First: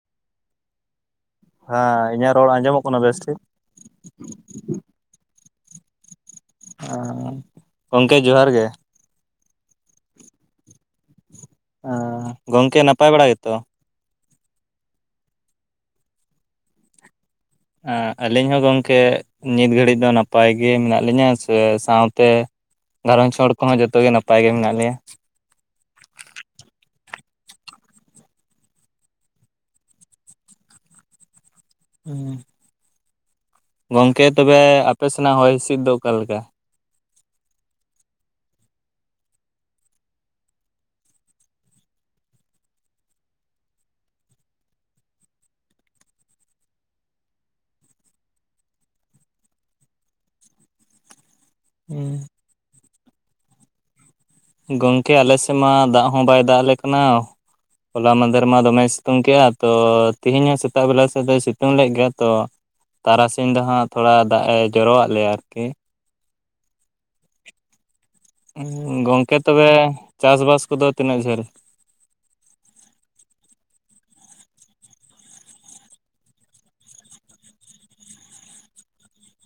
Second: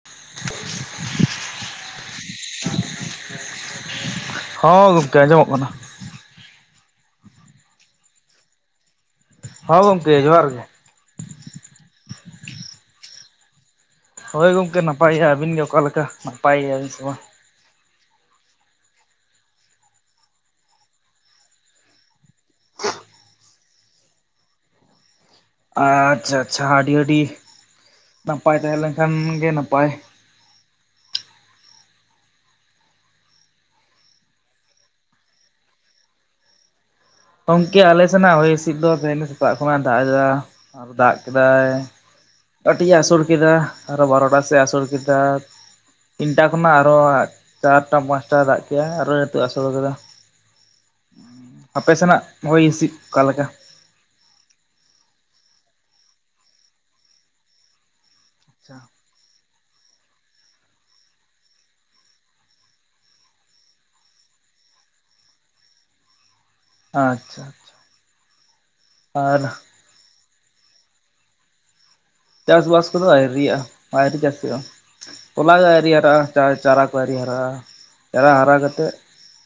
[inaudible] ᱦᱮᱸ ᱤᱧᱟᱹᱜ ᱨᱚᱲ ᱟᱸᱡᱚᱢᱚᱜ ᱠᱟᱱᱟ ᱵᱮᱥ ᱴᱷᱤᱠ ᱦᱚᱸ ᱜᱚᱢᱠᱮ ᱟᱸᱡᱚᱢᱚᱜ ᱠᱟᱱᱟ ᱟᱸ ᱜᱚᱢᱠᱮ ᱡᱚᱦᱟᱨ ᱜᱮ ᱦᱚᱸ ᱜᱚᱝᱠᱮ ᱡᱚᱦᱟᱨ ᱜᱮ ᱚᱸ ᱜᱚᱝᱠᱮ ᱱᱟᱯᱟᱭ ᱵᱟᱲᱟ ᱜᱮᱛᱚ ᱦᱳᱭ ᱜᱚᱢᱠᱮ ᱱᱟᱯᱟᱭ ᱜᱮᱼᱟ ᱟᱹᱵᱤᱱ ᱜᱮ ᱚᱠᱟ ᱞᱮᱠᱟ ᱱᱟᱯᱟᱭ ᱜᱮᱭᱟ ᱵᱤᱱ ᱥᱮ ᱵᱟᱝ ᱟᱹᱞᱤᱧ ᱦᱚᱸ ᱜᱚᱝᱠᱮ ᱱᱤᱛ ᱜᱷᱟᱹᱲᱤᱡ ᱫᱚ ᱱᱟᱯᱟᱭ ᱜᱮ ᱢᱮᱱᱟᱜ ᱞᱤᱧᱟᱹ ᱥᱮ ᱥᱟᱶᱛᱮ ᱜᱷᱟᱨᱚᱸᱧᱡᱽ ᱦᱚᱲ ᱠᱚᱦᱚᱸ ᱡᱚᱛᱚ ᱜᱮ ᱱᱟᱯᱟᱭ ᱜᱮ ᱢᱮᱱᱟᱜ ᱞᱮᱭᱟ ᱟᱪᱪᱷᱟ ᱟᱪᱪᱷᱟ ᱟᱹᱰᱤ ᱟᱹᱰᱤ ᱱᱟᱯᱟᱭ ᱛᱟᱦᱮᱸ ᱞᱮᱱ ᱠᱷᱟᱱ ᱜᱮ ᱱᱟᱯᱟᱭ ᱦᱩᱸ ᱜᱚᱝᱠᱮ ᱛᱚᱵᱮ ᱟᱯᱮ ᱥᱮᱱᱟᱜ ᱦᱚᱭ ᱦᱤᱥᱤᱫ ᱫᱚ ᱚᱠᱟᱞᱮᱠᱟ ᱜᱚᱝᱠᱮ ᱟᱞᱮ ᱥᱮᱱᱟᱜ ᱦᱚᱭ ᱦᱤᱥᱤᱫ ᱫᱚ ᱛᱮᱦᱮᱧ ᱫᱚ ᱥᱮᱛᱟᱜ ᱠᱷᱚᱱᱟᱜᱼᱮ ᱫᱟᱜ ᱮᱫᱟ ᱟᱨ ᱫᱟᱜ ᱠᱮᱫᱟᱭ ᱠᱟᱹᱴᱤᱡᱼᱮ ᱟᱹᱥᱩᱲ ᱠᱮᱫᱟ ᱟᱨᱚ ᱵᱟᱨᱚᱴᱟ ᱥᱮᱫ ᱟᱹᱥᱩᱲ ᱠᱮᱫᱟ ᱛᱤᱱᱴᱟ ᱠᱷᱚᱱᱟᱜ ᱟᱨᱚ ᱪᱟᱨᱴᱟ ᱯᱟᱸᱪᱴᱟ ᱫᱟᱜ ᱠᱮᱫᱼᱟ ᱟᱨᱚ ᱱᱤᱛᱚᱜ ᱟᱹᱥᱩᱞ ᱟᱠᱟᱫᱟ ᱟᱯᱮ ᱥᱮᱱᱟᱜ ᱦᱚᱭ ᱦᱤᱥᱤᱫ ᱚᱠᱟᱞᱮᱠᱟ ᱜᱚᱝᱠᱮ ᱟᱞᱮ ᱥᱮᱫ ᱢᱟ ᱫᱟᱜ ᱦᱚᱸ ᱵᱟᱭ ᱫᱟᱜ ᱟᱞᱮ ᱠᱟᱱᱟ ᱦᱚᱞᱟ ᱢᱟᱦᱫᱷᱮᱨ ᱢᱟ ᱟᱪᱪᱷᱟ ᱫᱚᱢᱮ ᱥᱤᱼ ᱼᱛᱩᱝ ᱠᱮᱜᱼᱟ ᱛᱚ ᱛᱮᱦᱤᱧ ᱦᱚᱸ ᱥᱮᱛᱟᱜ ᱵᱮᱞᱟ ᱥᱮᱫ ᱫᱚᱭ ᱥᱤᱛᱩᱝ ᱞᱮᱫ ᱜᱮᱭᱟ ᱛᱚ ᱛᱟᱨᱟᱥᱤᱧ ᱫᱚ ᱦᱟᱸᱜ ᱛᱷᱚᱲᱟ ᱫᱟᱜᱼᱮ ᱡᱚᱨᱚᱣᱟᱜ ᱞᱮᱭᱟ ᱟᱨᱠᱤ ᱟᱪᱪᱷᱟ ᱜᱚᱝᱠᱮ ᱟᱨ ᱛᱚᱵᱮ ᱪᱟᱥ ᱵᱟᱥ ᱠᱚᱫᱚ ᱛᱤᱱᱟᱹᱜ ᱡᱷᱟᱹᱞ ᱪᱟᱥ ᱟᱥ ᱠᱚᱫᱚ ᱟᱣᱨᱤᱭᱟᱜᱼᱟ [inaudible] ᱛᱚᱞᱟ ᱜᱮ ᱟᱣᱨᱤ ᱦᱟᱨᱟᱜᱼᱟ ᱪᱟᱨᱟ ᱠᱚ ᱟᱣᱨᱤ ᱦᱟᱨᱟᱜᱼᱟ ᱪᱟᱨᱟ ᱦᱟᱨᱟ ᱠᱟᱛᱮᱫ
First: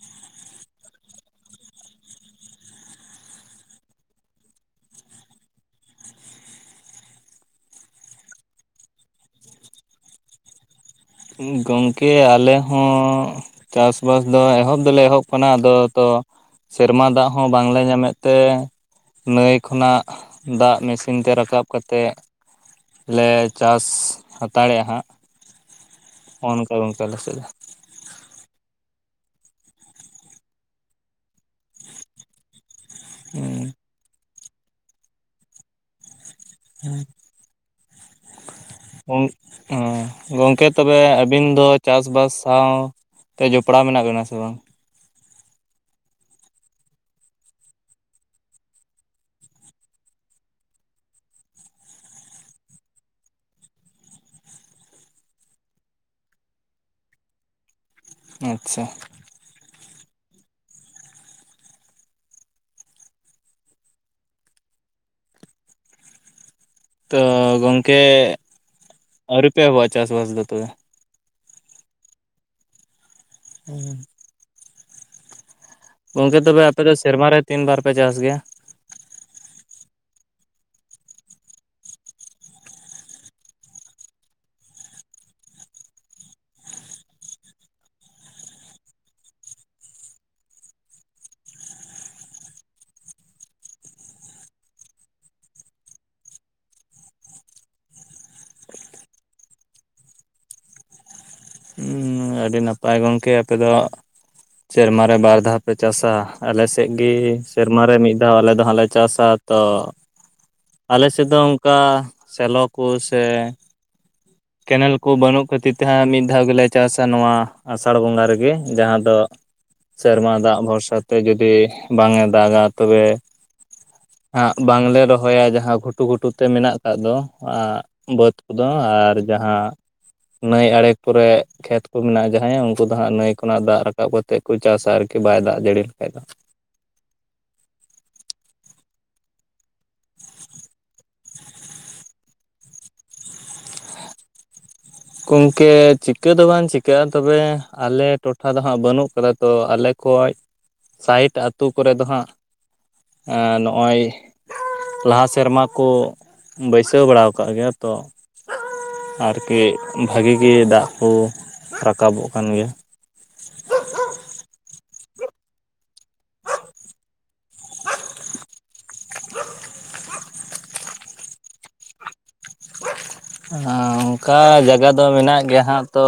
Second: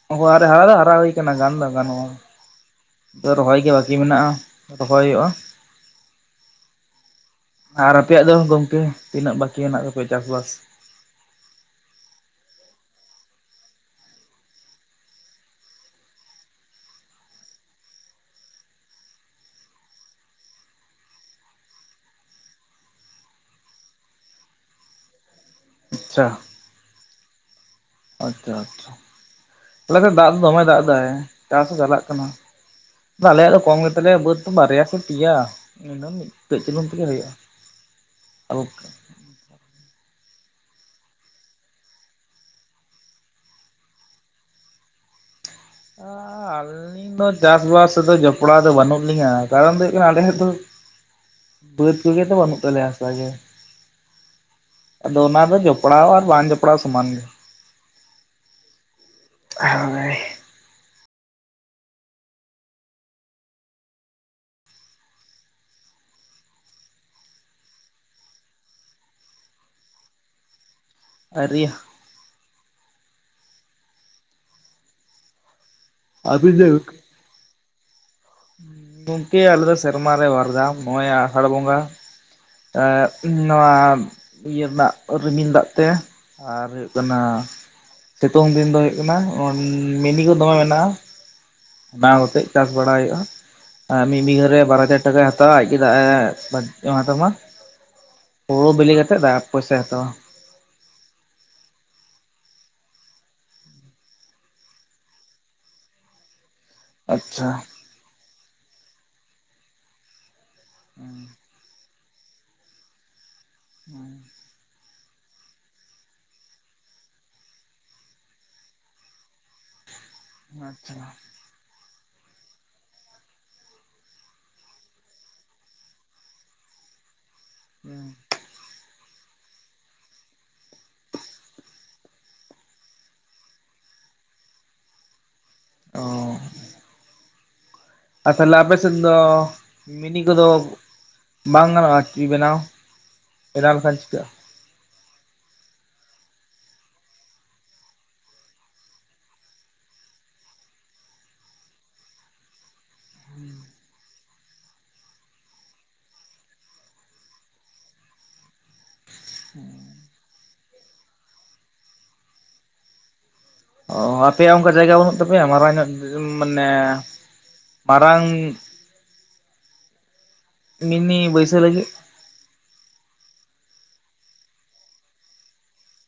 [unintelligible] ᱨᱮ ᱦᱟᱨᱟ ᱫᱚ ᱦᱟᱨᱟ ᱦᱩᱭ ᱠᱟᱱᱟ ᱜᱟᱱ ᱫᱚ ᱜᱟᱱᱚᱜᱼᱟ ᱛᱚ ᱨᱚᱦᱚᱭ ᱜᱮ ᱵᱟᱠᱤ ᱢᱮᱱᱟᱜᱼᱟ ᱨᱚᱦᱚᱭ ᱦᱩᱭᱩᱜᱼᱟ ᱟᱨ ᱟᱯᱮᱭᱟᱜ ᱫᱚ ᱜᱚᱝᱠᱮ ᱛᱤᱱᱟᱹᱜ ᱵᱟᱠᱤ ᱦᱮᱱᱟᱜ ᱛᱟᱯᱮ ᱪᱟᱥᱵᱟᱥ ᱜᱚᱝᱠᱮ ᱟᱞᱮ ᱦᱚᱸ ᱪᱟᱥᱵᱟᱥ ᱫᱚ ᱮᱦᱚᱵ ᱫᱚᱞᱮ ᱮᱦᱚᱵ ᱟᱠᱟᱱᱟ ᱟᱫᱚ ᱛᱚ ᱥᱮᱨᱢᱟ ᱫᱟᱜ ᱦᱚᱸ ᱵᱟᱝᱞᱮ ᱧᱟᱢᱮᱫ ᱛᱮ ᱱᱟᱹᱭ ᱠᱷᱚᱱᱟᱜ ᱫᱟᱜ ᱢᱮᱥᱤᱱ ᱛᱮ ᱨᱟᱠᱟᱵ ᱠᱟᱛᱮᱫ ᱞᱮ ᱪᱟᱥ ᱦᱟᱛᱟᱲᱮᱜᱼᱟ ᱦᱟᱸᱜ [unintelligible] [unintelligible] ᱱᱚᱠᱟ ᱜᱚᱝᱠᱮ ᱟᱞᱮ ᱥᱮᱫ ᱫᱚ ᱟᱪᱪᱷᱟ ᱟᱪᱪᱷᱟ [unintelligible] ᱫᱟᱜ ᱫᱚ ᱫᱚᱢᱮ ᱫᱟᱜ ᱮᱫᱟᱭ ᱪᱟᱥ ᱦᱚᱸ ᱪᱟᱞᱟᱜ ᱠᱟᱱᱟ᱾ ᱟᱞᱮᱭᱟᱜ ᱫᱚ ᱠᱚᱢ ᱜᱮᱛᱟᱞᱮᱭ ᱵᱟᱹᱫᱽ ᱠᱚ ᱵᱟᱨᱭᱟ ᱥᱮ ᱯᱤᱭᱟ ᱦᱟᱞᱠᱟ [unintelligible] ᱦᱚᱸ ᱜᱚᱝᱠᱮ ᱛᱚᱵᱮ ᱟᱹᱵᱤᱱ ᱫᱚ ᱪᱟᱥ ᱵᱟᱥ ᱥᱟᱶ [unintelligible] ᱡᱚᱯᱲᱟᱣ ᱢᱮᱱᱟᱜ ᱵᱮᱱᱟ ᱥᱮ ᱵᱟᱝ [unintelligible] [unintelligible] ᱪᱟᱥ ᱵᱟᱥ ᱨᱮᱫᱚ ᱡᱚᱯᱲᱟᱣ ᱫᱚ ᱵᱟᱹᱱᱩᱜ ᱞᱤᱧᱟᱹ ᱠᱟᱨᱚᱱ ᱫᱚ ᱦᱩᱭᱩᱜ ᱠᱟᱱᱟ ᱟᱞᱮ ᱢᱤᱫ ᱴᱟᱝ, ᱵᱟᱹᱫᱽ ᱠᱚᱜᱮ ᱛᱚ ᱵᱟᱹᱱᱩᱜ ᱛᱟᱞᱮᱭᱟ ᱦᱟᱥᱟ ᱜᱮ ᱟᱫᱚ ᱚᱱᱟ ᱫᱚ ᱡᱚᱯᱲᱟᱣ ᱟᱨ ᱵᱟᱝ ᱡᱚᱯᱲᱟᱣ ᱥᱚᱢᱟᱱ ᱜᱮ ᱟᱪᱪᱷᱟ [unintelligible] ᱦᱳᱭ ᱛᱚ ᱜᱚᱝᱠᱮ ᱟᱹᱣᱨᱤ ᱯᱮ ᱮᱦᱚᱵᱚᱜᱼᱟ ᱪᱟᱥᱵᱟᱥ ᱫᱚ ᱛᱚᱵᱮ? ᱟᱹᱨᱤᱭᱟᱹ [unintelligible] ᱜᱚᱝᱠᱮ ᱛᱚᱵᱮ ᱟᱯᱮ ᱫᱚ ᱥᱮᱨᱢᱟ ᱨᱮ ᱛᱤᱱ ᱵᱟᱨ ᱯᱮ ᱪᱟᱥ ᱜᱮᱭᱟ? ᱜᱚᱝᱠᱮ ᱟᱞᱮ ᱫᱚ ᱥᱮᱨᱢᱟ ᱨᱮ ᱵᱟᱨᱫᱟᱢ ᱱᱚᱜᱼᱚᱭ ᱟᱥᱟᱲ ᱵᱚᱸᱜᱟ ᱮᱸᱜ ᱱᱚᱣᱟ ᱤᱭᱟᱹ ᱨᱮᱱᱟᱜ ᱨᱤᱢᱤᱞ ᱫᱟᱜ ᱛᱮ, ᱟᱨ ᱦᱩᱭᱩᱜ ᱠᱟᱱᱟ ᱥᱤᱛᱚᱝ ᱫᱤᱱ ᱫᱚ ᱦᱩᱭᱩᱜ ᱠᱟᱱᱟ ᱚᱸ ᱢᱤᱱᱤ ᱠᱩ ᱫᱚᱢᱮ ᱢᱮᱱᱟᱜᱼᱟ᱾ ᱚᱱᱟᱣ ᱠᱟᱛᱮᱜ ᱪᱟᱥ ᱵᱟᱲᱟ ᱦᱩᱭᱩᱜᱼᱟ ᱢᱤᱫ ᱵᱤᱜᱷᱟᱹ ᱨᱮ ᱵᱟᱨ ᱦᱟᱡᱟᱨ ᱴᱟᱠᱟᱭ ᱦᱟᱛᱟᱣᱟ ᱟᱡ ᱜᱮ ᱫᱟᱜ ᱮ [unintelligible] ᱮᱢᱟᱜ ᱛᱟᱢᱟ ᱦᱩᱲᱳ ᱵᱤᱞᱤ ᱠᱟᱛᱮᱜ ᱫᱟ ᱯᱚᱭᱥᱟᱭ ᱦᱟᱛᱟᱣᱟ ᱦᱩᱸ ᱟᱹᱰᱤ ᱱᱟᱯᱟᱭ ᱜᱚᱝᱠᱮ ᱟᱯᱮ ᱫᱚ ᱥᱮᱨᱢᱟ ᱨᱮ ᱵᱟᱨ ᱫᱷᱟᱣ ᱯᱮ ᱪᱟᱥᱟ ᱟᱞᱮ ᱥᱮᱜ ᱜᱮ ᱟᱪᱪᱷᱟ᱾ ᱥᱮᱨᱢᱟ ᱨᱮ ᱢᱤᱫ ᱫᱷᱟᱣ ᱟᱞᱮ ᱫᱚ ᱦᱟᱸᱜ ᱞᱮ ᱪᱟᱥᱟ ᱛᱚ ᱟᱞᱮ ᱥᱮᱜ ᱦᱩᱸ ᱫᱚ ᱚᱝᱠᱟ ᱥᱮᱞᱚ ᱠᱚ ᱥᱮ ᱮᱸ [unintelligible] ᱠᱮᱱᱮᱞ ᱠᱩ ᱵᱟᱹᱱᱩᱜ ᱠᱷᱟᱹᱛᱤᱨ ᱛᱮ ᱦᱟᱸᱜ ᱢᱤᱫ ᱫᱷᱟᱣ ᱜᱮᱞᱮ, ᱪᱟᱥᱟ ᱱᱚᱣᱟ ᱟᱥᱟᱲ ᱵᱚᱸᱜᱟ ᱨᱮᱜᱮ ᱡᱟᱦᱟᱸ ᱫᱚ ᱥᱮᱨᱢᱟ ᱫᱟᱜ ᱟᱪᱪᱷᱟ ᱵᱷᱚᱨᱥᱟ ᱛᱮ ᱡᱩᱫᱤ ᱵᱟᱝ ᱮ ᱫᱟᱜᱟ ᱛᱚᱵᱮ ᱦᱟᱸᱜ ᱵᱟᱝᱞᱮ ᱨᱚᱦᱚᱭᱟ ᱡᱟᱦᱟᱸ ᱜᱷᱩᱴᱩ ᱜᱷᱩᱴᱩ ᱛᱮ ᱢᱮᱱᱟᱜ ᱟᱠᱟᱫ ᱫᱚ, ᱟᱼᱜ ᱦᱩᱸ ᱵᱟᱹᱫᱽ ᱠᱩᱫᱩ ᱟᱨ ᱡᱟᱦᱟᱸ ᱱᱟᱹᱭ ᱟᱲᱮ ᱠᱚᱨᱮᱜ ᱠᱷᱮᱛ ᱠᱩ ᱢᱮᱱᱟᱜᱼᱟ ᱡᱟᱦᱟᱸᱭᱟᱜ ᱩᱝᱠᱩ ᱫᱚ ᱦᱟᱸᱜ ᱱᱟᱹᱭ ᱠᱷᱚᱱᱟᱜ ᱫᱟᱜ ᱨᱟᱠᱟᱵ ᱠᱟᱛᱮᱜ ᱠᱩ ᱪᱟᱥᱟ ᱟᱨᱠᱤ ᱵᱟᱭ ᱫᱟᱜ ᱡᱟᱹᱲᱤ ᱞᱮᱠᱷᱟᱜ ᱫᱚ ᱚ ᱛᱟᱦᱚᱞᱮ ᱟᱯᱮ ᱥᱮᱫ ᱫᱚ ᱢᱤᱱᱤ ᱠᱩᱫᱚ ᱵᱟᱝ ᱜᱟᱱᱚᱜᱼᱟ ᱠᱤ ᱵᱮᱱᱟᱣ ᱵᱮᱱᱟᱣ ᱞᱮᱠᱷᱟᱡ ᱪᱮᱠᱟᱹᱜᱼᱟ? ᱜᱚᱝᱠᱮ ᱪᱤᱠᱟᱹ ᱫᱚ ᱵᱟᱝ ᱪᱤᱠᱟᱹᱜᱼᱟ ᱛᱚᱵᱮ ᱟᱞᱮ ᱴᱚᱴᱷᱟ ᱫᱚ ᱦᱟᱸᱜ ᱵᱟᱹᱱᱩᱜ ᱠᱟᱫᱟ ᱛᱚ ᱟᱞᱮ [unintelligible] ᱥᱟᱭᱤᱴ ᱟᱹᱛᱩ ᱠᱚᱨᱮ ᱫᱚ ᱦᱟᱸᱜ ᱮᱸ ᱱᱚᱜᱼᱚᱭ ᱞᱟᱦᱟ ᱥᱮᱨᱢᱟ ᱠᱚ ᱵᱟᱹᱭᱥᱟᱹᱣ ᱵᱟᱲᱟᱣ ᱠᱟᱜ ᱜᱮᱭᱟ ᱛᱚ ᱟᱨᱠᱤ ᱵᱷᱟᱜᱤ ᱜᱮ ᱫᱟᱜ ᱠᱩ ᱨᱟᱠᱟᱵᱚᱜ ᱠᱟᱱ ᱜᱮᱭᱟ ᱚ ᱟᱯᱮᱭᱟᱜ ᱚᱝᱠᱟ ᱡᱟᱭᱜᱟ ᱵᱟᱹᱱᱩᱜ ᱛᱟᱯᱮᱭᱟ ᱢᱟᱨᱟᱝ ᱧᱚᱜ ᱡᱚ ᱢᱟᱱᱮ ᱢᱟᱨᱟᱝ ᱢᱤᱱᱤ ᱵᱟᱹᱭᱥᱟᱹᱣ ᱞᱟᱹᱜᱤᱫ [unintelligible] ᱚᱝᱠᱟ ᱡᱟᱜᱟ ᱫᱚ ᱢᱮᱱᱟᱜ ᱜᱮᱭᱟ ᱦᱟᱸᱜ ᱛᱚ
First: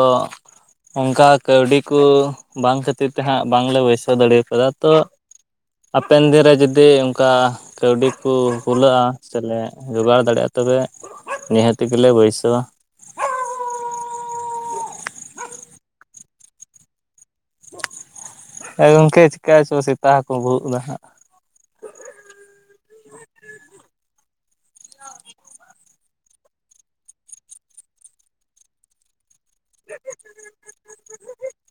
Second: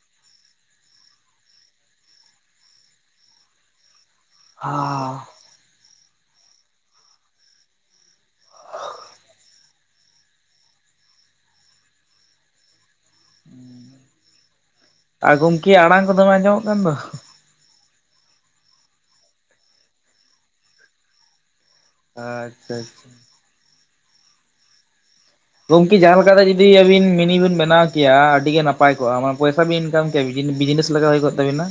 ᱚᱝᱠᱟ ᱠᱟᱹᱣᱰᱤ ᱠᱩ ᱵᱟᱝ ᱠᱷᱟᱹᱛᱤᱨ ᱛᱮ ᱦᱟᱸᱜ ᱵᱟᱝᱞᱮ ᱵᱟᱹᱭᱥᱟᱹᱣ ᱫᱟᱹᱲᱤᱣ [unintelligible] [unintelligible] ᱦᱟᱯᱮᱱ ᱫᱤᱱ ᱨᱮ ᱡᱩᱫᱤ ᱚᱝᱠᱟ ᱠᱟᱹᱣᱰᱤ ᱠᱚ ᱠᱩᱞᱟᱹᱜᱼᱟ ᱥᱮᱞᱮ ᱡᱚᱜᱟᱲ ᱫᱟᱲᱮᱜᱼᱟ ᱛᱚᱵᱮ ᱱᱤᱦᱟᱹᱛᱤ ᱜᱮᱞᱮ ᱵᱟᱹᱭᱥᱟᱹᱣᱟ᱾ ᱜᱚᱝᱠᱮ ᱟᱲᱟᱝ ᱠᱚ ᱫᱚᱢᱮ ᱟᱸᱡᱚᱢᱚᱜ ᱠᱟᱱ ᱫᱚ? ᱮ ᱜᱚᱝᱠᱮ ᱪᱮᱠᱟᱪᱚ ᱥᱮᱛᱟ ᱦᱚᱠᱩ ᱵᱷᱩᱜ ᱫᱟ ᱦᱟᱸᱜ ᱟᱪᱷᱟ ᱟᱪᱷᱟ [unintelligible] ᱜᱚᱝᱠᱮ ᱡᱟᱦᱟᱸ ᱞᱮᱠᱟᱛᱮ ᱡᱩᱫᱤ ᱟᱹᱵᱤᱱ ᱢᱤᱱᱤ ᱵᱤᱱ ᱵᱮᱱᱟᱣ ᱠᱮᱭᱟ ᱟᱹᱰᱤ ᱜᱮ ᱱᱟᱯ ᱱᱟᱯᱟᱭ ᱠᱚᱜᱼᱟ ᱟᱢ ᱯᱚᱭᱥᱟ ᱵᱤᱱ ᱤᱱᱠᱟᱢ ᱠᱮᱜᱼᱟ ᱵᱤᱡᱽᱱᱤ ᱵᱤᱡᱽᱱᱤᱥ ᱞᱟᱜᱟᱣ ᱦᱩᱭ ᱠᱚᱜ ᱛᱟᱵᱤᱱᱟ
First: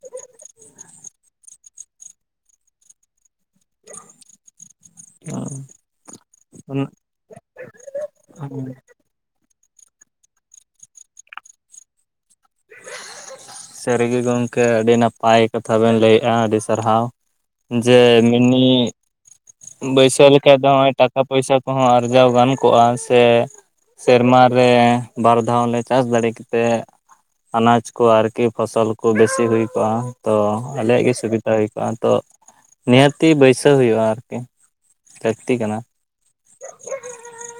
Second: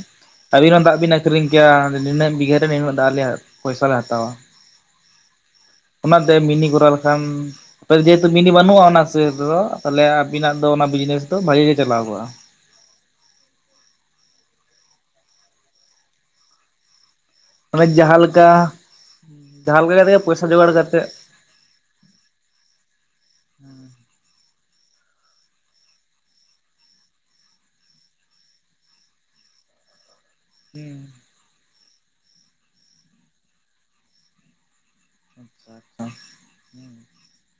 ᱟᱹᱵᱤᱱ ᱦᱚᱸ ᱫᱟᱜ ᱵᱤᱱ ᱟᱹᱠᱷᱨᱤᱧ ᱤᱭᱟᱹᱜ ᱱᱤᱱᱟᱹᱜ ᱵᱤᱜᱷᱟᱹ ᱨᱮ ᱱᱤᱱᱟᱹᱜ ᱫᱟᱜ ᱟᱞᱮᱭᱟᱜ ᱯᱚᱭᱥᱟ ᱞᱮ ᱦᱟᱛᱟᱣᱟ ᱦᱟᱸᱜ ᱚᱱᱟᱛᱮ ᱢᱤᱱᱤ ᱠᱚᱨᱟᱣ ᱞᱮᱠᱷᱟᱱ ᱡᱮᱦᱮᱛᱩ ᱢᱤᱱᱤ ᱵᱟᱹᱱᱩᱜᱼᱟ ᱚᱱᱟ ᱥᱮᱫᱚ ᱛᱟᱦᱚᱞᱮ ᱟᱵᱤᱱᱟᱜ ᱫᱚ ᱚᱱᱟ ᱵᱤᱡᱽᱱᱮᱥ ᱫᱚ ᱵᱷᱟᱜᱤ ᱜᱮ ᱪᱟᱞᱟᱣ ᱠᱚᱜᱼᱟ [unintelligible] ᱥᱟᱹᱨᱤᱜᱮ ᱜᱚᱢᱠᱮ ᱟᱹᱰᱤ ᱱᱟᱯᱟᱭ ᱠᱟᱛᱷᱟ ᱵᱮᱱ ᱞᱟᱹᱭᱮᱜᱼᱟ ᱟᱹᱰᱤ ᱥᱟᱨᱦᱟᱣ ᱢᱟᱱᱮ ᱡᱮ ᱡᱟᱦᱟᱸ ᱞᱮᱠᱟ ᱢᱤᱱᱤ ᱡᱟᱦᱟᱸ ᱞᱮᱠᱟ ᱠᱟᱛᱮ ᱜᱮ ᱵᱟᱹᱭᱥᱟᱹᱣ ᱯᱚᱭᱥᱟ ᱞᱮᱠᱷᱟᱡ ᱫᱚ ᱡᱚᱜᱟᱲ ᱱᱚᱸᱜᱼᱚᱭ ᱠᱟᱛᱮᱫ ᱴᱟᱠᱟ ᱯᱚᱭᱥᱟ ᱠᱚᱦᱚᱸ ᱟᱨᱡᱟᱣ ᱜᱟᱱ ᱠᱚᱜᱼᱟ ᱥᱮ ᱥᱮᱨᱢᱟ ᱨᱮ ᱵᱟᱨ ᱫᱷᱟᱣ ᱞᱮ ᱪᱟᱥ ᱫᱟᱲᱮ ᱠᱮᱛᱮᱫ ᱟᱱᱟᱡ ᱠᱚ ᱟᱨᱠᱤ ᱯᱷᱚᱥᱚᱞ ᱠᱚ ᱵᱮᱥᱤ ᱦᱩᱭ ᱠᱚᱜᱼᱟ ᱛᱚ ᱦᱩᱸ ᱟᱞᱮᱭᱟᱜ ᱜᱮ ᱥᱩᱵᱤᱛᱟ ᱦᱩᱭ ᱠᱚᱜᱼᱟ ᱛᱚ ᱱᱤᱦᱟᱹᱛᱤ ᱵᱟᱹᱭᱥᱟᱹᱣ ᱦᱩᱭᱩᱜᱼᱟ ᱟᱨᱠᱤ ᱞᱟᱹᱠᱛᱤ ᱟᱪᱪᱷᱟ ᱠᱟᱱᱟ ᱟᱪᱪᱷᱟ [unintelligible]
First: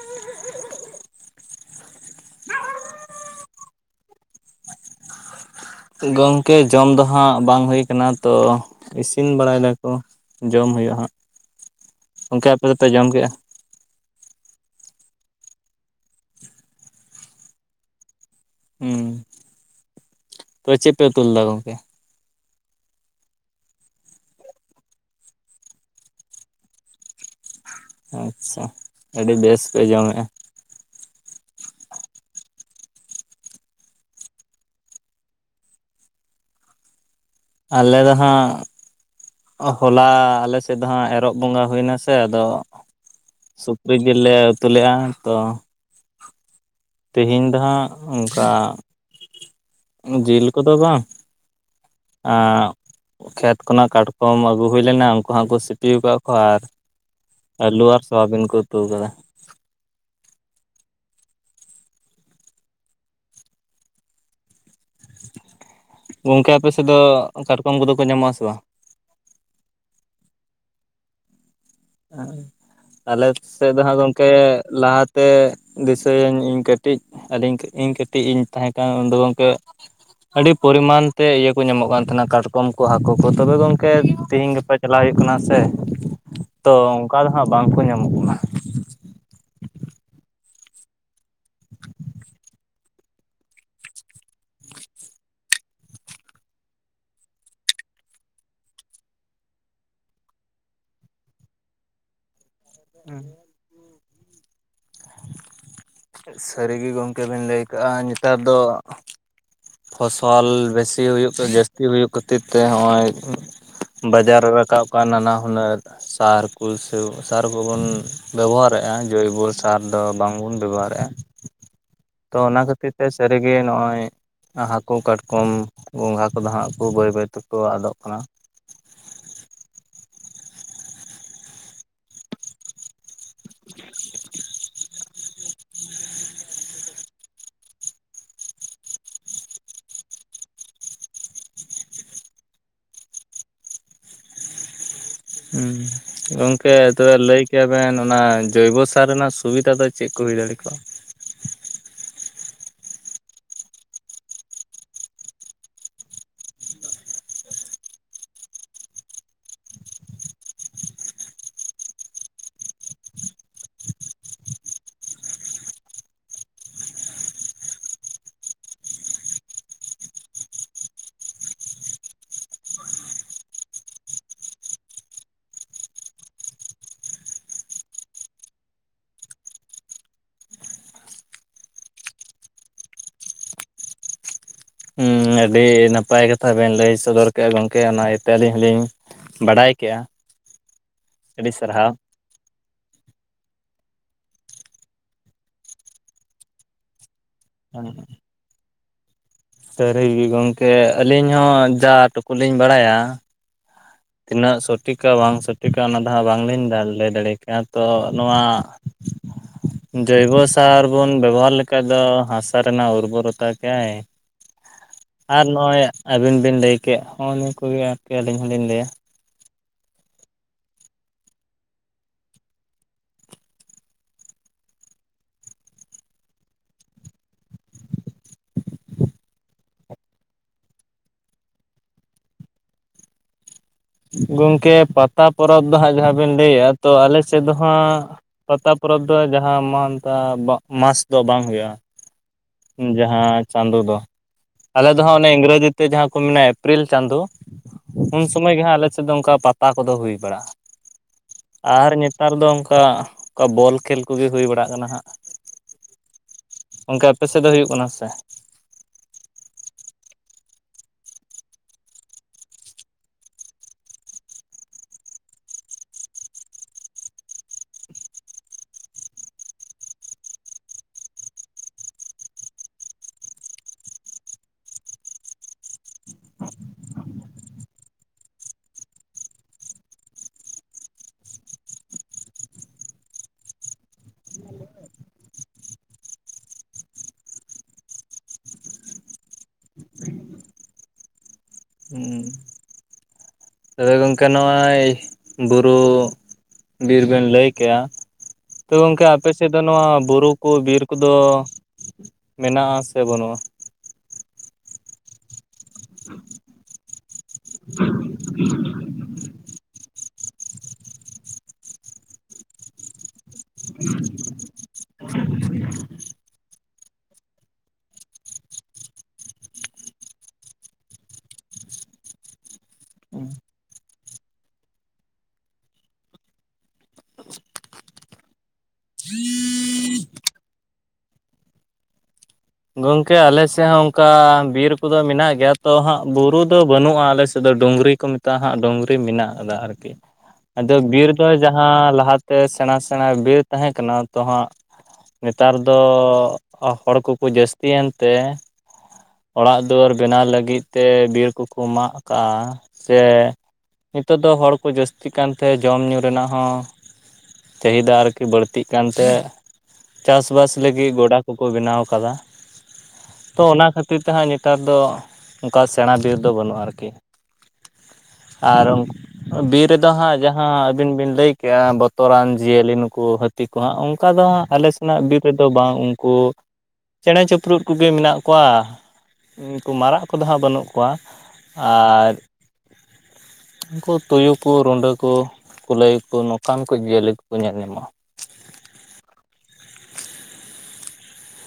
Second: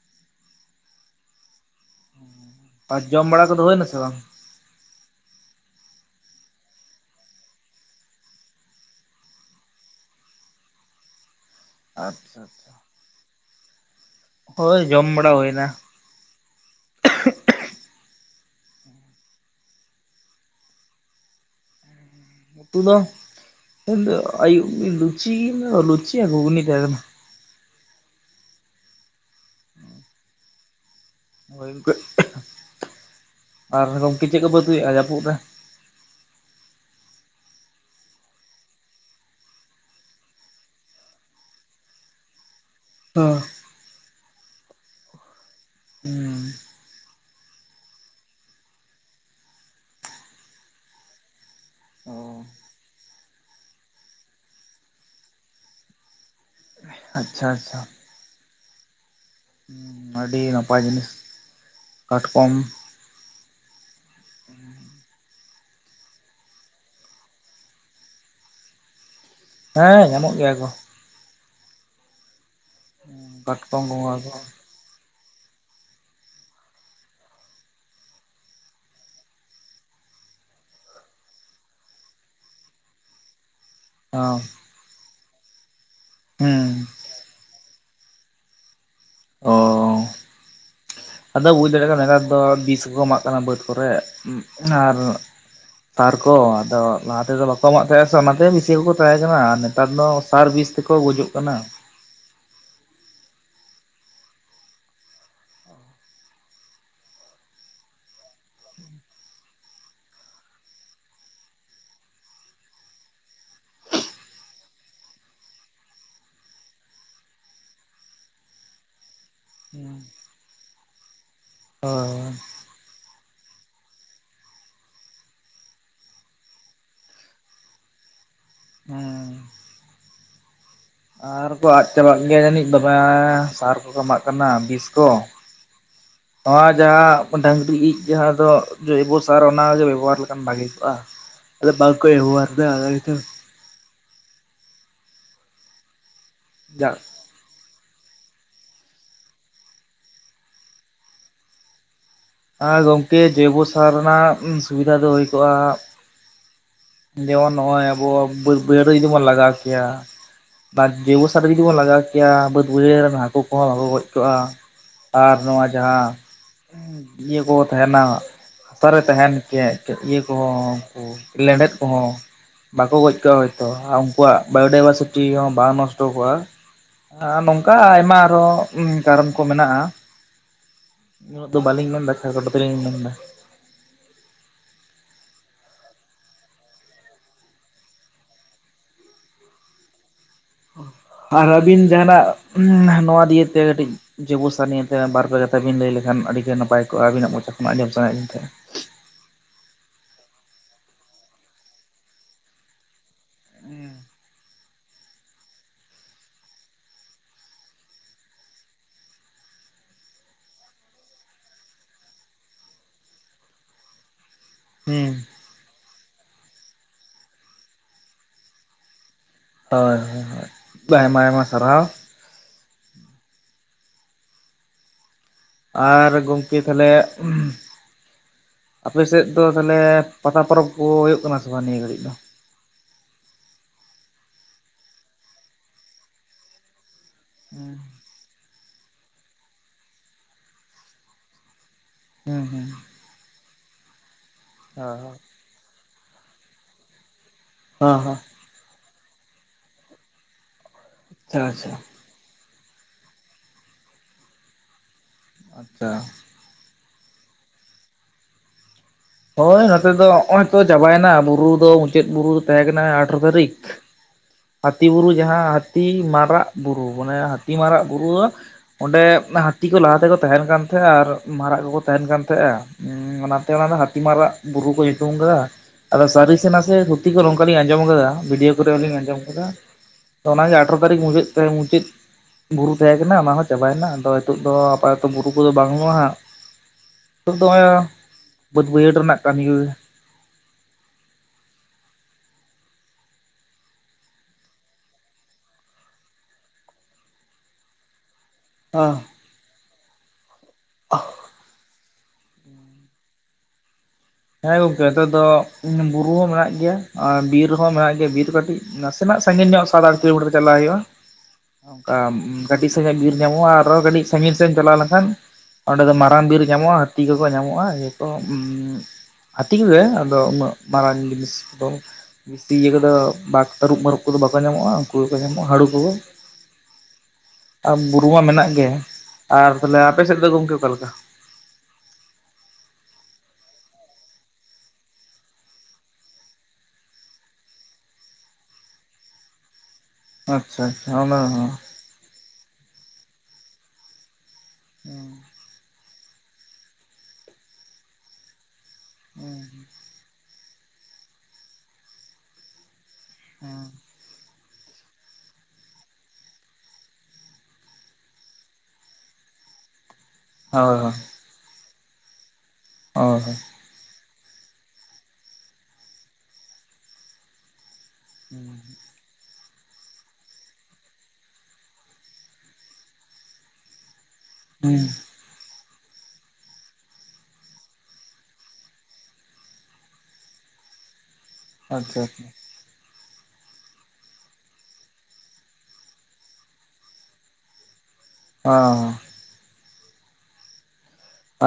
[unintelligible] ᱟᱨ ᱡᱚᱢ ᱵᱟᱲᱟ ᱠᱩᱫᱩ ᱦᱩᱭᱱᱟ ᱥᱮ ᱵᱟᱝ ᱜᱚᱢᱠᱮ ᱡᱚᱢ ᱫᱚ ᱦᱟᱸᱜ ᱵᱟᱝ ᱦᱩᱭ ᱠᱟᱱᱟ ᱛᱚ ᱤᱥᱤᱱ ᱵᱟᱲᱟᱭ ᱫᱟᱠᱚ ᱡᱚᱢ ᱦᱩᱭᱩᱜᱼᱟ ᱦᱟᱸᱜ ᱟᱪᱪᱷᱟ ᱜᱚᱝᱠᱮ ᱟᱯᱮ ᱟᱪᱪᱷᱟ ᱫᱚᱯᱮ ᱡᱚᱢ ᱠᱮᱫᱼᱟ ᱦᱳᱭ ᱡᱚᱢ ᱵᱟᱲᱟ ᱦᱩᱭᱱᱟ ᱦᱩᱸ ᱛᱚᱵᱮ ᱪᱮᱫ ᱯᱮ ᱩᱛᱩ ᱞᱮᱫᱟ ᱜᱚᱢᱠᱮ ᱩᱛᱩ ᱫᱚ ᱟᱹᱭᱩᱵ ᱞᱩᱪᱤ ᱞᱩᱪᱤ ᱜᱩᱜᱱᱤ ᱛᱟᱦᱮᱸ ᱠᱟᱱᱟ ᱟᱪᱪᱷᱟ ᱟᱹᱰᱤ ᱵᱮᱥ ᱯᱮ ᱡᱚᱢ ᱮᱼᱟ ᱦᱳᱭ ᱜᱚᱝᱠᱮ ᱟᱨ ᱜᱚᱝᱠᱮ ᱪᱮᱫ ᱠᱚᱯᱚ ᱩᱛᱩᱮᱫᱼᱟ ᱡᱟᱹᱯᱩᱫ ᱨᱮ ᱟᱞᱮ ᱫᱚ ᱦᱟᱸᱜ ᱦᱚᱞᱟ ᱟᱞᱮᱥᱮᱫ ᱫᱚ ᱦᱟᱜ ᱮᱨᱚᱜ ᱵᱚᱸᱜᱟ ᱦᱩᱭᱮᱱᱟ ᱥᱮ ᱟᱫᱚ ᱚᱸ ᱥᱩᱠᱨᱤ ᱡᱤᱞ ᱞᱮ ᱩᱛᱩ ᱞᱮᱫᱼᱟ ᱛᱚ ᱩᱸ ᱛᱮᱦᱮᱧ ᱫᱚ ᱦᱟᱜ ᱚᱱᱠᱟ ᱡᱤᱞ ᱠᱚᱫᱚ ᱵᱟᱝ ᱚ ᱟ ᱠᱷᱮᱛ ᱠᱷᱚᱱᱟᱜ ᱠᱟᱴᱠᱚᱢ ᱟᱹᱜᱩ ᱦᱩᱭ ᱞᱮᱱᱟ ᱩᱱᱠᱩ ᱦᱚᱸ ᱠᱚ ᱥᱤ ᱥᱤᱯᱤ ᱟᱠᱟᱫ ᱠᱚᱣᱟ ᱟᱨ ᱟᱪᱪᱷᱟ ᱟᱪᱪᱷᱟ ᱟᱹᱞᱩ ᱟᱨ ᱥᱚᱣᱟᱵᱤᱱ ᱠᱚ ᱩᱛᱩ ᱟᱠᱟᱫᱟ ᱟᱹᱰᱤ ᱱᱟᱯᱟᱭ ᱡᱤᱱᱤᱥ ᱠᱟᱴᱠᱚᱢ ᱜᱚᱝᱠᱮ ᱟᱯᱮ ᱥᱮᱫ ᱫᱚ ᱠᱟᱴᱠᱚᱢ ᱠᱚᱫᱚ ᱠᱚ ᱧᱟᱢᱚᱜ ᱟᱥᱮ ᱵᱟᱝ ᱦᱮᱸ ᱧᱟᱢᱚᱜ ᱜᱮᱭᱟ ᱠᱚ ᱟᱞᱮ ᱥᱮᱫ ᱫᱚ ᱠᱟᱴᱠᱚᱢ ᱦᱟᱸᱜ ᱜᱚᱸᱜᱷᱟ ᱜᱚᱢᱠᱮ ᱠᱚ ᱞᱟᱦᱟᱛᱮ ᱫᱤᱥᱟᱹᱭᱟᱹᱧ ᱤᱧ ᱠᱟᱹᱴᱤᱡ ᱟᱹᱫᱚᱧ ᱤᱧ ᱠᱟᱹᱴᱤᱡ ᱤᱧ ᱛᱟᱦᱮᱸᱱ ᱩᱱᱫᱚ ᱜᱚᱢᱠᱮ ᱟᱹᱰᱤ ᱯᱚᱨᱤᱢᱟᱱ ᱛᱮ ᱤᱭᱟᱹ ᱠᱚ ᱧᱟᱢᱚᱜ ᱠᱟᱱ ᱛᱟᱦᱮᱱᱟ ᱠᱟᱴᱠᱚᱢ ᱠᱚ ᱦᱟᱹᱠᱩ ᱠᱚ ᱛᱚᱵᱮ ᱜᱚᱢᱠᱮ ᱠᱮ ᱚ ᱛᱤᱦᱮᱧ ᱜᱟᱯᱟ ᱪᱟᱞᱟᱣ ᱦᱩᱭᱩᱜ ᱠᱟᱱᱟ ᱥᱮ ᱦᱩᱸ ᱛᱚ ᱚᱱᱠᱟ ᱫᱚ ᱦᱟᱜ ᱵᱟᱝᱠᱚ ᱧᱟᱢᱚᱜ ᱠᱟᱱᱟ ᱚᱻᱚᱻ ᱟᱫᱚ ᱵᱩᱡᱽ ᱫᱟᱲᱮᱭᱟᱜ ᱠᱟᱱᱟ ᱱᱮᱛᱟᱨ ᱫᱚ ᱵᱤᱥ ᱠᱚᱠᱚ ᱮᱢᱟᱜ ᱠᱟᱱᱟ ᱵᱟᱹᱫ ᱠᱚᱨᱮ ᱟᱨ ᱥᱟᱨ ᱠᱚ ᱟᱫᱚ ᱞᱟᱦᱟ ᱛᱮᱫᱚ ᱵᱟᱠᱚ ᱮᱢᱟᱜ ᱛᱟᱦᱮᱸ ᱥᱮ ᱚᱱᱟᱛᱮ ᱵᱤᱥᱤ ᱠᱚᱠᱚ ᱛᱟᱦᱮᱸ ᱠᱟᱱᱟ ᱟᱨ ᱱᱮᱛᱟᱨ ᱫᱚ ᱥᱟᱨ ᱵᱤᱥ ᱛᱮᱠᱚ ᱜᱩᱡᱩᱜ ᱠᱟᱱᱟ ᱦᱩᱸ ᱥᱟᱹᱨᱤᱜᱮ ᱜᱚᱝᱠᱮ ᱵᱤᱱ ᱞᱟᱹᱭ ᱠᱟᱜᱼᱟ ᱱᱮᱛᱟᱨ ᱫᱚ ᱯᱷᱚᱥᱚᱞ ᱵᱮᱥᱤ ᱦᱩᱭᱩᱜ ᱡᱟᱹᱥᱛᱤ ᱦᱩᱭᱩᱜ ᱠᱷᱟᱹᱛᱤᱨ ᱛᱮ ᱱᱚᱜᱼᱚᱭ ᱵᱟᱡᱟᱨ ᱨᱮ ᱨᱟᱠᱟᱵ ᱠᱟᱱ ᱱᱟᱱᱟᱦᱩᱱᱟᱹᱨ ᱥᱟᱨ ᱠᱚ ᱥᱮ ᱥᱟᱨ ᱠᱚᱵᱚᱱ ᱵᱮᱵᱚᱦᱟᱨᱮᱫᱼᱟ ᱡᱳᱭᱵᱚ ᱥᱟᱨ ᱫᱚ ᱵᱟᱝᱵᱚᱱ ᱵᱮᱵᱚᱦᱟᱨᱮᱫᱼᱟ ᱦᱳᱭ ᱛᱚ ᱚᱱᱟ ᱠᱷᱟᱹᱛᱤᱨ ᱛᱮ ᱥᱟᱹᱨᱤᱜᱮ ᱱᱚᱜ-ᱚᱭ ᱦᱟᱹᱠᱩ ᱠᱟᱴᱠᱚᱢ ᱜᱚᱸᱜᱷᱟ ᱠᱚᱫᱚ ᱦᱟᱸᱜ ᱠᱚ ᱵᱟᱹᱭ ᱵᱟᱹᱭ ᱛᱮᱠᱚ ᱟᱫᱚᱜ ᱠᱟᱱᱟ ᱦᱩᱸᱻ ᱟᱨ ᱠᱚ ᱟᱫ ᱪᱟᱵᱟᱜ ᱜᱮ ᱡᱟᱹᱱᱤᱡ ᱵᱟᱵᱟ ᱥᱟᱨ ᱠᱚ ᱮᱢᱟᱜ ᱠᱟᱱᱟ ᱵᱤᱥ ᱠᱚ ᱱᱚᱣᱟ ᱡᱟᱦᱟᱸ ᱰᱟᱝᱨᱤ ᱤᱡ ᱡᱟᱦᱟᱸ ᱫᱚ ᱡᱚᱭᱵᱚ ᱥᱟᱨ ᱚᱱᱟᱜᱮ ᱵᱮᱵᱚᱦᱟᱨ ᱞᱮᱠᱷᱟᱱ ᱵᱷᱟᱜᱤ ᱠᱚᱜ-ᱟ ᱟᱫᱚ ᱵᱟᱠᱚ ᱵᱮᱵᱚᱦᱟᱨ ᱮᱫᱟ ᱚᱱᱟ ᱜᱮᱛᱚ ᱦᱩᱸ ᱜᱚᱝᱠᱮ ᱡᱟᱜ ᱛᱚᱵᱮ ᱞᱟᱹᱭ ᱠᱮᱭᱟᱵᱤᱱ ᱚᱱᱟ ᱡᱚᱭᱵᱚᱥᱟᱨ ᱨᱮᱱᱟᱜ ᱥᱩᱵᱤᱫᱟ ᱫᱚ ᱪᱮᱫ ᱠᱚ ᱦᱩᱭ ᱫᱟᱲᱮ ᱠᱚᱜ-ᱟ ᱟᱨ ᱜᱚᱝᱠᱮ ᱡᱚᱭᱵᱚ ᱥᱟᱨ ᱨᱮᱱᱟᱜ ᱥᱩᱵᱤᱫᱷᱟ ᱫᱚ ᱦᱩᱭ ᱠᱚᱜ-ᱟ ᱡᱮᱢᱚᱱ ᱱᱚᱜ ᱚᱭ ᱟᱵᱚ ᱵᱟᱹᱫᱽ ᱵᱟᱹᱭᱟᱦᱟᱹᱲ ᱡᱩᱫᱤᱵᱚᱱ ᱞᱟᱜᱟᱣ ᱠᱮᱭᱟ ᱵᱟ ᱡᱚᱭᱵᱚ ᱥᱟᱨ ᱡᱩᱫᱤ ᱵᱚᱱ ᱞᱟᱜᱟᱣ ᱠᱮᱭᱟ ᱵᱟᱹᱫᱽ ᱵᱟᱹᱭᱦᱟᱹᱲ ᱨᱤᱱ ᱦᱟᱹᱠᱩ ᱠᱚᱦᱚᱸ ᱵᱟᱠᱚ ᱜᱚᱡᱽ ᱠᱚᱜ-ᱟ ᱟᱨ ᱱᱚᱣᱟ ᱡᱟᱦᱟᱸ ᱤᱭᱟᱹ ᱠᱚ ᱛᱟᱦᱮᱱᱟ ᱦᱟᱛᱟᱨᱮ ᱛᱟᱦᱮᱱ ᱠᱮᱫ ᱤᱭᱟᱹ ᱠᱚᱦᱚᱸ ᱩᱱ ᱞᱮᱸᱰᱮᱫ ᱠᱚᱦᱚᱸ ᱵᱟᱠᱚ ᱜᱚᱡᱽ ᱠᱚᱜ-ᱟ ᱦᱚᱭᱛᱚ ᱩᱱᱠᱩᱣᱟᱜ ᱵᱟᱭᱳᱰᱟᱭᱵᱷᱟᱨᱥᱤᱴᱤ ᱦᱚᱸ ᱵᱟᱝ ᱱᱚᱥᱴᱚ ᱠᱚᱜ-ᱟ ᱟ ᱱᱚᱝᱠᱟ ᱟᱭᱢᱟ ᱟᱨᱚ ᱠᱟᱨᱚᱱ ᱠᱚ ᱢᱮᱱᱟᱜ-ᱟ ᱩᱱᱟᱹᱜ ᱫᱚ ᱵᱟᱹᱞᱤᱧ ᱢᱮᱱ ᱮᱫᱟ ᱠᱷᱟᱴᱳ ᱛᱮᱞᱤᱧ ᱢᱮᱱ ᱮᱫᱟ ᱦᱩᱸ ᱟᱹᱰᱤ ᱱᱟᱯᱟᱭ ᱠᱟᱛᱷᱟ ᱵᱮᱱ ᱞᱟᱹᱭ ᱥᱚᱫᱚᱨ ᱠᱮᱫᱮᱜ-ᱟ ᱜᱚᱢᱠᱮ ᱚᱱᱟ ᱤᱭᱟᱹᱛᱮ ᱟᱹᱞᱤᱧ ᱦᱚᱸᱞᱤᱧ ᱵᱟᱰᱟᱭ ᱠᱮᱜ-ᱟ ᱟᱨ ᱟᱹᱵᱤᱱ ᱡᱟᱦᱟᱱᱟᱜ ᱱᱚᱣᱟ ᱫᱤᱭᱮᱛᱮ ᱠᱟᱹᱴᱤᱡ ᱡᱚᱭᱵᱳ ᱥᱟᱨ ᱱᱤᱭᱮᱛᱮ ᱵᱟᱨ ᱯᱮ ᱠᱟᱛᱷᱟ ᱵᱤᱱ ᱞᱟᱹᱭ ᱞᱮᱠᱷᱟᱱ ᱟᱹᱰᱤ ᱜᱮ ᱱᱟᱯᱟᱭ ᱠᱚᱜ ᱟᱹᱵᱤᱱᱟᱜ ᱢᱚᱪᱟ ᱠᱷᱚᱱ ᱟᱸᱡᱚᱢ ᱥᱟᱱᱟᱭᱮᱫ ᱞᱤᱧ ᱛᱟᱦᱮᱸᱱᱟ ᱥᱟᱹᱨᱤ ᱜᱮ ᱜᱚᱢᱠᱮ ᱟᱹᱞᱤᱧ ᱦᱚᱸ ᱡᱟ ᱴᱩᱠᱩ ᱞᱤᱧ ᱵᱟᱰᱟᱭᱟ ᱛᱤᱱᱟᱹᱜ ᱥᱚᱴᱷᱤᱠᱟ ᱵᱟᱝ ᱥᱚᱴᱷᱤᱠᱟ ᱚᱱᱟ ᱫᱚ ᱦᱟᱸᱜ ᱵᱟᱝᱞᱤᱧ ᱞᱟᱹᱭ ᱫᱟᱲᱮ ᱠᱮᱜ-ᱟ ᱛᱚ ᱱᱚᱣᱟ ᱦ ᱡᱚᱭᱵᱚ ᱥᱟᱨ ᱵᱚᱱ ᱵᱮᱵᱚᱦᱟᱨ ᱞᱮᱠᱷᱟᱡ ᱫᱚ ᱦᱟᱥᱟ ᱨᱮᱱᱟᱜ ᱩᱨᱵᱚᱠᱚᱨᱥᱚ ᱜᱮᱭᱟ [inaudible] ᱦᱮᱸ ᱟᱨ ᱱᱚᱜ-ᱚᱭ ᱟᱹᱵᱤᱱ ᱵᱤᱱ ᱞᱟᱹᱭ ᱠᱮᱫ ᱦᱚᱜ-ᱚᱭ ᱱᱤᱭᱟᱹ ᱠᱚᱜᱮ ᱟᱨᱠᱤ ᱟᱹᱞᱤᱧ ᱦᱚᱞᱤᱧ ᱞᱟᱹᱭᱟ ᱦᱚᱭ ᱟᱭᱢᱟ ᱟᱭᱢᱟ ᱥᱟᱨᱦᱟᱣ ᱟᱨ ᱜᱚᱝᱠᱮ ᱛᱟᱦᱞᱮ ᱟᱯᱮᱥᱮᱫ ᱫᱚ ᱛᱟᱦᱚᱞᱮ ᱯᱟᱛᱟ ᱯᱚᱨᱚᱵᱽ ᱠᱚ ᱦᱩᱭᱩᱜ ᱠᱟᱱᱟ ᱥᱮ ᱵᱟᱝ ᱱᱤᱭᱟᱹ ᱜᱷᱟᱹᱲᱤᱡ ᱫᱚ ᱜᱚᱢᱠᱮ ᱯᱟᱛᱟ ᱯᱚᱨᱚᱵᱽ ᱫᱚ ᱦᱟᱸᱜ ᱡᱟᱦᱟᱸ ᱵᱤᱱ ᱞᱟᱹᱭᱮᱜ ᱛᱚ ᱟᱞᱮ ᱥᱮᱫ ᱫᱚ ᱦᱩᱸ ᱦᱟᱸᱜ ᱯᱟᱛᱟ ᱯᱚᱨᱚᱵᱽ ᱫᱚ ᱡᱟᱦᱟᱸ ᱢᱟᱱ ᱢᱟᱥ ᱫᱚ ᱵᱟᱝ ᱦᱩᱭᱩᱜ-ᱟ᱾ ᱦᱩᱸ ᱦᱩᱸ ᱡᱟᱦᱟᱸ ᱪᱟᱸᱫᱚ ᱫᱚ ᱟᱞᱮ ᱦᱳᱭ ᱫᱚ ᱦᱟᱸᱜ ᱚᱱᱮ ᱤᱝᱨᱮᱡᱤ ᱛᱮ ᱡᱟᱦᱟᱸ ᱠᱚ ᱢᱮᱱᱟ ᱮᱯᱨᱤᱞ ᱪᱟᱸᱫᱚ ᱦᱮᱸ ᱦᱮᱸ ᱥᱚᱢᱚᱭ ᱜᱮ ᱦᱟᱜ ᱟᱞᱮ ᱥᱮᱫ ᱫᱚ ᱚᱱᱠᱟ ᱯᱟᱛᱟ ᱠᱚᱫᱚ ᱦᱩᱭ ᱵᱟᱲᱟᱜ-ᱟ ᱟᱪᱪᱷᱟ ᱟᱪᱪᱷᱟ ᱟᱨ ᱱᱤᱛ ᱱᱮᱛᱟᱨ ᱫᱚ ᱚᱱᱠᱟ ᱚᱠᱟ ᱵᱚᱞ ᱠᱷᱮᱞ ᱠᱚᱜᱮ ᱦᱩᱭ ᱵᱟᱲᱟᱜ ᱠᱟᱱᱟ ᱦᱟᱸᱜ ᱟᱪᱪᱷᱟ ᱚᱱᱠᱟ ᱟᱯᱮ ᱥᱮᱫ ᱫᱚ ᱦᱩᱭᱩᱜ ᱠᱟᱱᱟ ᱥᱮ ᱦᱚᱭ ᱱᱚᱛᱮ ᱫᱚ ᱱᱚᱜ ᱚᱭ ᱛᱚ ᱪᱟᱵᱟᱭᱮᱱᱟ ᱵᱩᱨᱩ ᱫᱚ ᱢᱩᱪᱟᱹᱫ ᱵᱩᱨᱩ ᱛᱟᱦᱮᱸ ᱠᱟᱱᱟ ᱟᱴᱷᱨᱚ ᱛᱟᱹᱨᱤᱠᱷ ᱦᱟᱹᱛᱤ ᱵᱩᱨᱩ ᱡᱟᱦᱟᱸ ᱦᱟᱹᱛᱤ ᱢᱟᱨᱟᱜ ᱵᱩᱨᱩ ᱢᱟᱱᱮ ᱦᱟᱹᱛᱤ ᱢᱟᱨᱟᱜ ᱵᱩᱨᱩ ᱫᱚ ᱚᱸᱰᱮ ᱦᱟᱹᱛᱤᱠᱩ ᱞᱟᱦᱟ ᱛᱮᱠᱚ ᱛᱟᱦᱮᱱ ᱠᱟᱱ ᱛᱟᱦᱮᱸᱜ-ᱟ ᱟᱨ ᱢᱟᱨᱟᱜ ᱠᱚᱠᱚ ᱛᱟᱦᱮᱱ ᱠᱟᱱ ᱛᱟᱦᱮᱸᱜ-ᱟ ᱦᱮ ᱚᱱᱟᱛᱮ ᱚᱱᱟ ᱫᱚ ᱦᱟᱹᱛᱤ ᱢᱟᱨᱟᱜ ᱵᱩᱨᱩ ᱠᱚ ᱧᱩᱛᱩᱢ ᱟᱠᱟᱫᱟ ᱟᱫᱚ ᱥᱟᱹᱨᱤ ᱥᱮ ᱱᱟᱥᱮ ᱫᱷᱩᱛᱤ ᱠᱚ ᱱᱚᱝᱠᱟᱞᱤᱧ ᱟᱸᱡᱚᱢ ᱟᱠᱟᱫᱟ ᱵᱷᱤᱰᱭᱳ ᱠᱚᱨᱮ ᱞᱤᱧ ᱟᱸᱡᱚᱢ ᱟᱠᱟᱫᱟ ᱛᱚ ᱚᱱᱟᱜᱮ ᱟᱴᱷᱨᱚ ᱛᱟᱹᱨᱤᱠᱷ ᱢᱩᱪᱟᱹᱫ ᱛᱮ ᱢᱩᱪᱟᱹᱫ ᱵᱩᱨᱩ ᱛᱟᱦᱮᱸ ᱠᱟᱱᱟ ᱚᱱᱟ ᱦᱚᱸ ᱪᱟᱵᱟᱭᱮᱱᱟ ᱟᱫᱚ ᱱᱤᱛᱚᱜ ᱫᱚ ᱟᱯᱟ ᱚᱛᱚ ᱵᱩᱨᱩ ᱠᱚᱫᱚ ᱵᱟᱝ ᱦᱩᱭᱩᱜ-ᱟ ᱦᱟᱜ ᱱᱤᱛᱚᱜ ᱫᱚᱻ ᱵᱟᱹᱫᱽ ᱵᱟᱹᱭᱦᱟᱹᱲ ᱨᱮᱱᱟᱜ ᱠᱟᱹᱢᱤ ᱠᱚᱜᱮ ᱦᱩᱸ ᱛᱚᱵᱮ ᱜᱚᱢᱠᱮ ᱱᱚᱜ-ᱚᱭ ᱵᱩᱨᱩ ᱵᱤᱨ ᱵᱮᱱ ᱞᱟᱹᱭ ᱠᱮᱜ-ᱟ ᱛᱚ ᱚ ᱜᱚᱝᱠᱮ ᱟᱯᱮᱥᱮᱫ ᱫᱚ ᱱᱚᱣᱟ ᱵᱩᱨᱩ ᱠᱚ ᱵᱤᱨ ᱠᱚᱫᱚ ᱢᱮᱱᱟᱜ-ᱟ ᱥᱮ ᱵᱟᱹᱱᱩᱜ-ᱟ ᱦᱮᱸ ᱜᱚᱝᱠᱮ ᱱᱮᱛᱚᱜ ᱫᱚ ᱵᱩᱨᱩ ᱦᱚᱸ ᱢᱮᱱᱟᱜ ᱜᱮᱭᱟ ᱟᱨ ᱵᱤᱨ ᱦᱚᱸ ᱢᱮᱱᱟᱜ ᱜᱮᱭᱟ ᱵᱤᱨ ᱠᱟᱹᱴᱤᱡ ᱱᱟᱥᱮᱱᱟᱜ ᱥᱟᱺᱜᱤᱧ ᱧᱚᱜ ᱥᱟᱛ ᱟᱴ ᱠᱤᱞᱚ ᱢᱤᱴᱟᱨ ᱪᱟᱞᱟᱜ ᱦᱩᱭᱩᱜᱼᱟ ᱚᱱᱠᱟ ᱠᱟᱹᱴᱤᱡ ᱥᱟᱹᱦᱤᱡ ᱵᱤᱨ ᱧᱟᱢᱚᱜᱼᱟ ᱟᱨᱦᱚᱸ ᱠᱟᱹᱴᱤᱡ ᱥᱟᱺᱜᱤᱧ ᱥᱮᱫ ᱮᱢ ᱪᱟᱞᱟᱣ ᱞᱮᱱᱠᱷᱟᱱ ᱚᱸᱰᱮ ᱫᱚ ᱢᱟᱨᱟᱝ ᱵᱤᱨ ᱧᱟᱢᱚᱜᱼᱟ ᱦᱟᱹᱛᱤ ᱠᱚᱠᱚ ᱧᱟᱢᱚᱜᱼᱟ ᱡᱮᱦᱮᱛᱩ ᱦᱟᱹᱛᱤ ᱠᱚᱜᱮ ᱟᱫᱚ ᱩᱱᱟᱹᱜ ᱢᱟᱨᱟᱝ ᱡᱤᱱᱤᱥ ᱫᱚ ᱵᱤᱥᱤ ᱤᱭᱟᱹ ᱠᱚᱫᱚ ᱵᱟᱜᱽ ᱛᱟᱹᱨᱩᱵ ᱢᱟᱹᱨᱩᱵ ᱠᱚᱫᱚ ᱵᱟᱠᱚ ᱧᱟᱢᱚᱜ-ᱟ ᱩᱱᱠᱩ ᱜᱮᱠᱚ ᱧᱟᱢᱚᱜ-ᱟ ᱦᱟᱹᱲᱩ ᱠᱚᱫᱚ ᱵᱩᱨᱩ ᱢᱟ ᱢᱮᱱᱟᱜ ᱜᱮ ᱟᱨ ᱛᱟᱦᱚᱞᱮ ᱟᱯᱮᱥᱮᱫ ᱫᱚ ᱜᱚᱝᱠᱮ ᱚᱠᱟ ᱞᱮᱠᱟ ᱜᱚᱢᱠᱮ ᱟᱞᱮ ᱥᱮᱫ ᱦᱚᱸ ᱚᱱᱠᱟ ᱵᱤᱨ ᱠᱚᱫᱚ ᱢᱮᱱᱟᱜ ᱜᱮᱭᱟ ᱛᱚ ᱦᱟᱸᱜ ᱵᱩᱨᱩ ᱫᱚ ᱵᱟᱹᱱᱩᱜ-ᱟ ᱟᱞᱮ ᱥᱮᱫ ᱫᱚ ᱰᱩᱝᱨᱤ ᱠᱚ ᱢᱮᱛᱟᱜ-ᱟ ᱦᱟᱸᱜ ᱰᱩᱝᱨᱤ ᱢᱮᱱᱟᱜ ᱠᱟᱫᱟ ᱟᱨᱠᱤ ᱟᱪᱪᱷᱟ ᱟᱫᱚ ᱟᱪᱪᱷᱟ ᱵᱤᱨ ᱚᱱᱟ ᱫᱚ ᱦᱚᱸ ᱡᱟᱦᱟᱸ ᱞᱟᱦᱟ ᱛᱮ ᱥᱮᱬᱟ ᱥᱮᱬᱟ ᱵᱤᱨ ᱛᱟᱦᱮᱸ ᱠᱟᱱᱟ ᱛᱚ ᱦᱟᱸᱜ ᱱᱮᱛᱟᱨ ᱫᱚ ᱦᱚᱲ ᱠᱚᱠᱚ ᱡᱟᱹᱥᱛᱤᱭᱮᱱ ᱛᱮ ᱦᱳᱭ ᱚᱲᱟᱜ ᱫᱩᱣᱟᱹᱨ ᱵᱮᱱᱟᱣ ᱞᱟᱹᱜᱤᱫ ᱛᱮ ᱵᱤᱨ ᱠᱚᱠᱚ ᱢᱟᱜ ᱠᱟᱜ-ᱟ ᱥᱮ ᱱᱤᱛᱚᱜ ᱫᱚ ᱦᱚᱲ ᱠᱚ ᱡᱟᱹᱥᱛᱤᱜ ᱠᱟᱱ ᱛᱮ ᱡᱚᱢ ᱧᱩ ᱨᱮᱱᱟᱜ ᱦᱚᱸ ᱪᱟᱹᱟᱦᱤᱫᱟ ᱟᱨᱠᱤ ᱵᱟᱹᱲᱛᱤᱜ ᱠᱟᱱᱛᱮ ᱪᱟᱥ ᱵᱟᱥ ᱦᱳᱭ ᱦᱳᱭ ᱞᱟᱹᱜᱤᱫ ᱜᱚᱰᱟ ᱠᱚᱠᱚ ᱵᱮᱱᱟᱣ ᱟᱠᱟᱫᱟ ᱦᱳᱭ ᱛᱚ ᱚᱱᱟ ᱠᱷᱟᱹᱛᱤᱨ ᱛᱮᱦᱟᱸᱜ ᱱᱮᱛᱟᱨ ᱫᱚ ᱚᱱᱠᱟ ᱥᱮᱬᱟ ᱵᱤᱨ ᱫᱚ ᱵᱟᱹᱱᱩᱜᱼᱟ ᱟᱨᱠᱤ ᱦᱩᱸ ᱟᱨ ᱵᱤᱨ ᱨᱮᱫᱚ ᱦᱟᱸᱜ ᱡᱟᱦᱟᱸ ᱟᱹᱵᱤᱱ ᱵᱤᱱ ᱞᱟᱹᱭ ᱠᱮᱜ-ᱟ ᱵᱚᱛᱚᱨᱟᱱ ᱡᱤᱭᱟᱹᱞᱤ ᱱᱩᱠᱩ ᱦᱟᱹ ᱦᱟᱹᱛᱤ ᱠᱚ ᱦᱟᱸᱜ ᱚᱱᱠᱟ ᱫᱚ ᱦᱟᱸᱜ ᱟᱞᱮ ᱥᱮᱱᱟᱜ ᱟᱪᱪᱷᱟ ᱵᱤᱨ ᱨᱮᱫᱚ ᱵᱟᱝ ᱩᱱᱠᱩ ᱪᱮᱬᱮ ᱪᱤᱯᱨᱩᱫ ᱠᱚᱜᱮ ᱢᱮᱱᱟᱜ ᱠᱚᱣᱟ ᱩᱱᱠᱩ ᱢᱟᱨᱟᱜ ᱠᱚᱫᱚ ᱦᱟᱸᱜ ᱵᱟᱹᱱᱩᱜ ᱠᱚᱣᱟ ᱟᱨ ᱟᱪᱪᱷᱟ ᱩᱱᱠᱩ ᱛᱩᱭᱩ ᱠᱚ ᱨᱩᱰᱟᱹ ᱠᱚ ᱠᱩᱞᱟᱹᱭ ᱠᱚ ᱱᱚᱝᱠᱟᱱᱠᱩ ᱡᱤᱭᱟᱹᱞᱤ ᱠᱚᱠᱚ ᱧᱮᱞ ᱧᱟᱢᱚᱜ-ᱟ᱾ ᱦᱚᱸ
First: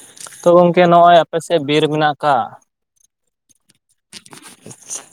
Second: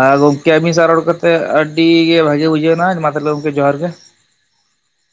ᱟᱨ ᱛᱚ ᱜᱚᱝᱠᱮ‌ ᱟᱹᱵᱤᱱ ᱜᱚᱝᱠᱮ ᱥᱟᱶ ᱨᱚᱲ ᱱᱚᱜᱼᱚᱭ ᱟᱯᱮ ᱠᱟᱛᱮᱫ ᱥᱮᱫ ᱵᱤᱨ ᱟᱹᱰᱤ ᱢᱮᱱᱟᱜ ᱜᱮ ᱟᱠᱟᱜ ᱵᱷᱟᱜᱮ ᱵᱩᱡᱷᱟᱹᱣ ᱮᱱᱟ ᱢᱟ ᱛᱟᱦᱚᱞᱮ ᱜᱚᱢᱠᱮ ᱡᱚᱦᱟᱨ ᱜᱮ [unintelligible]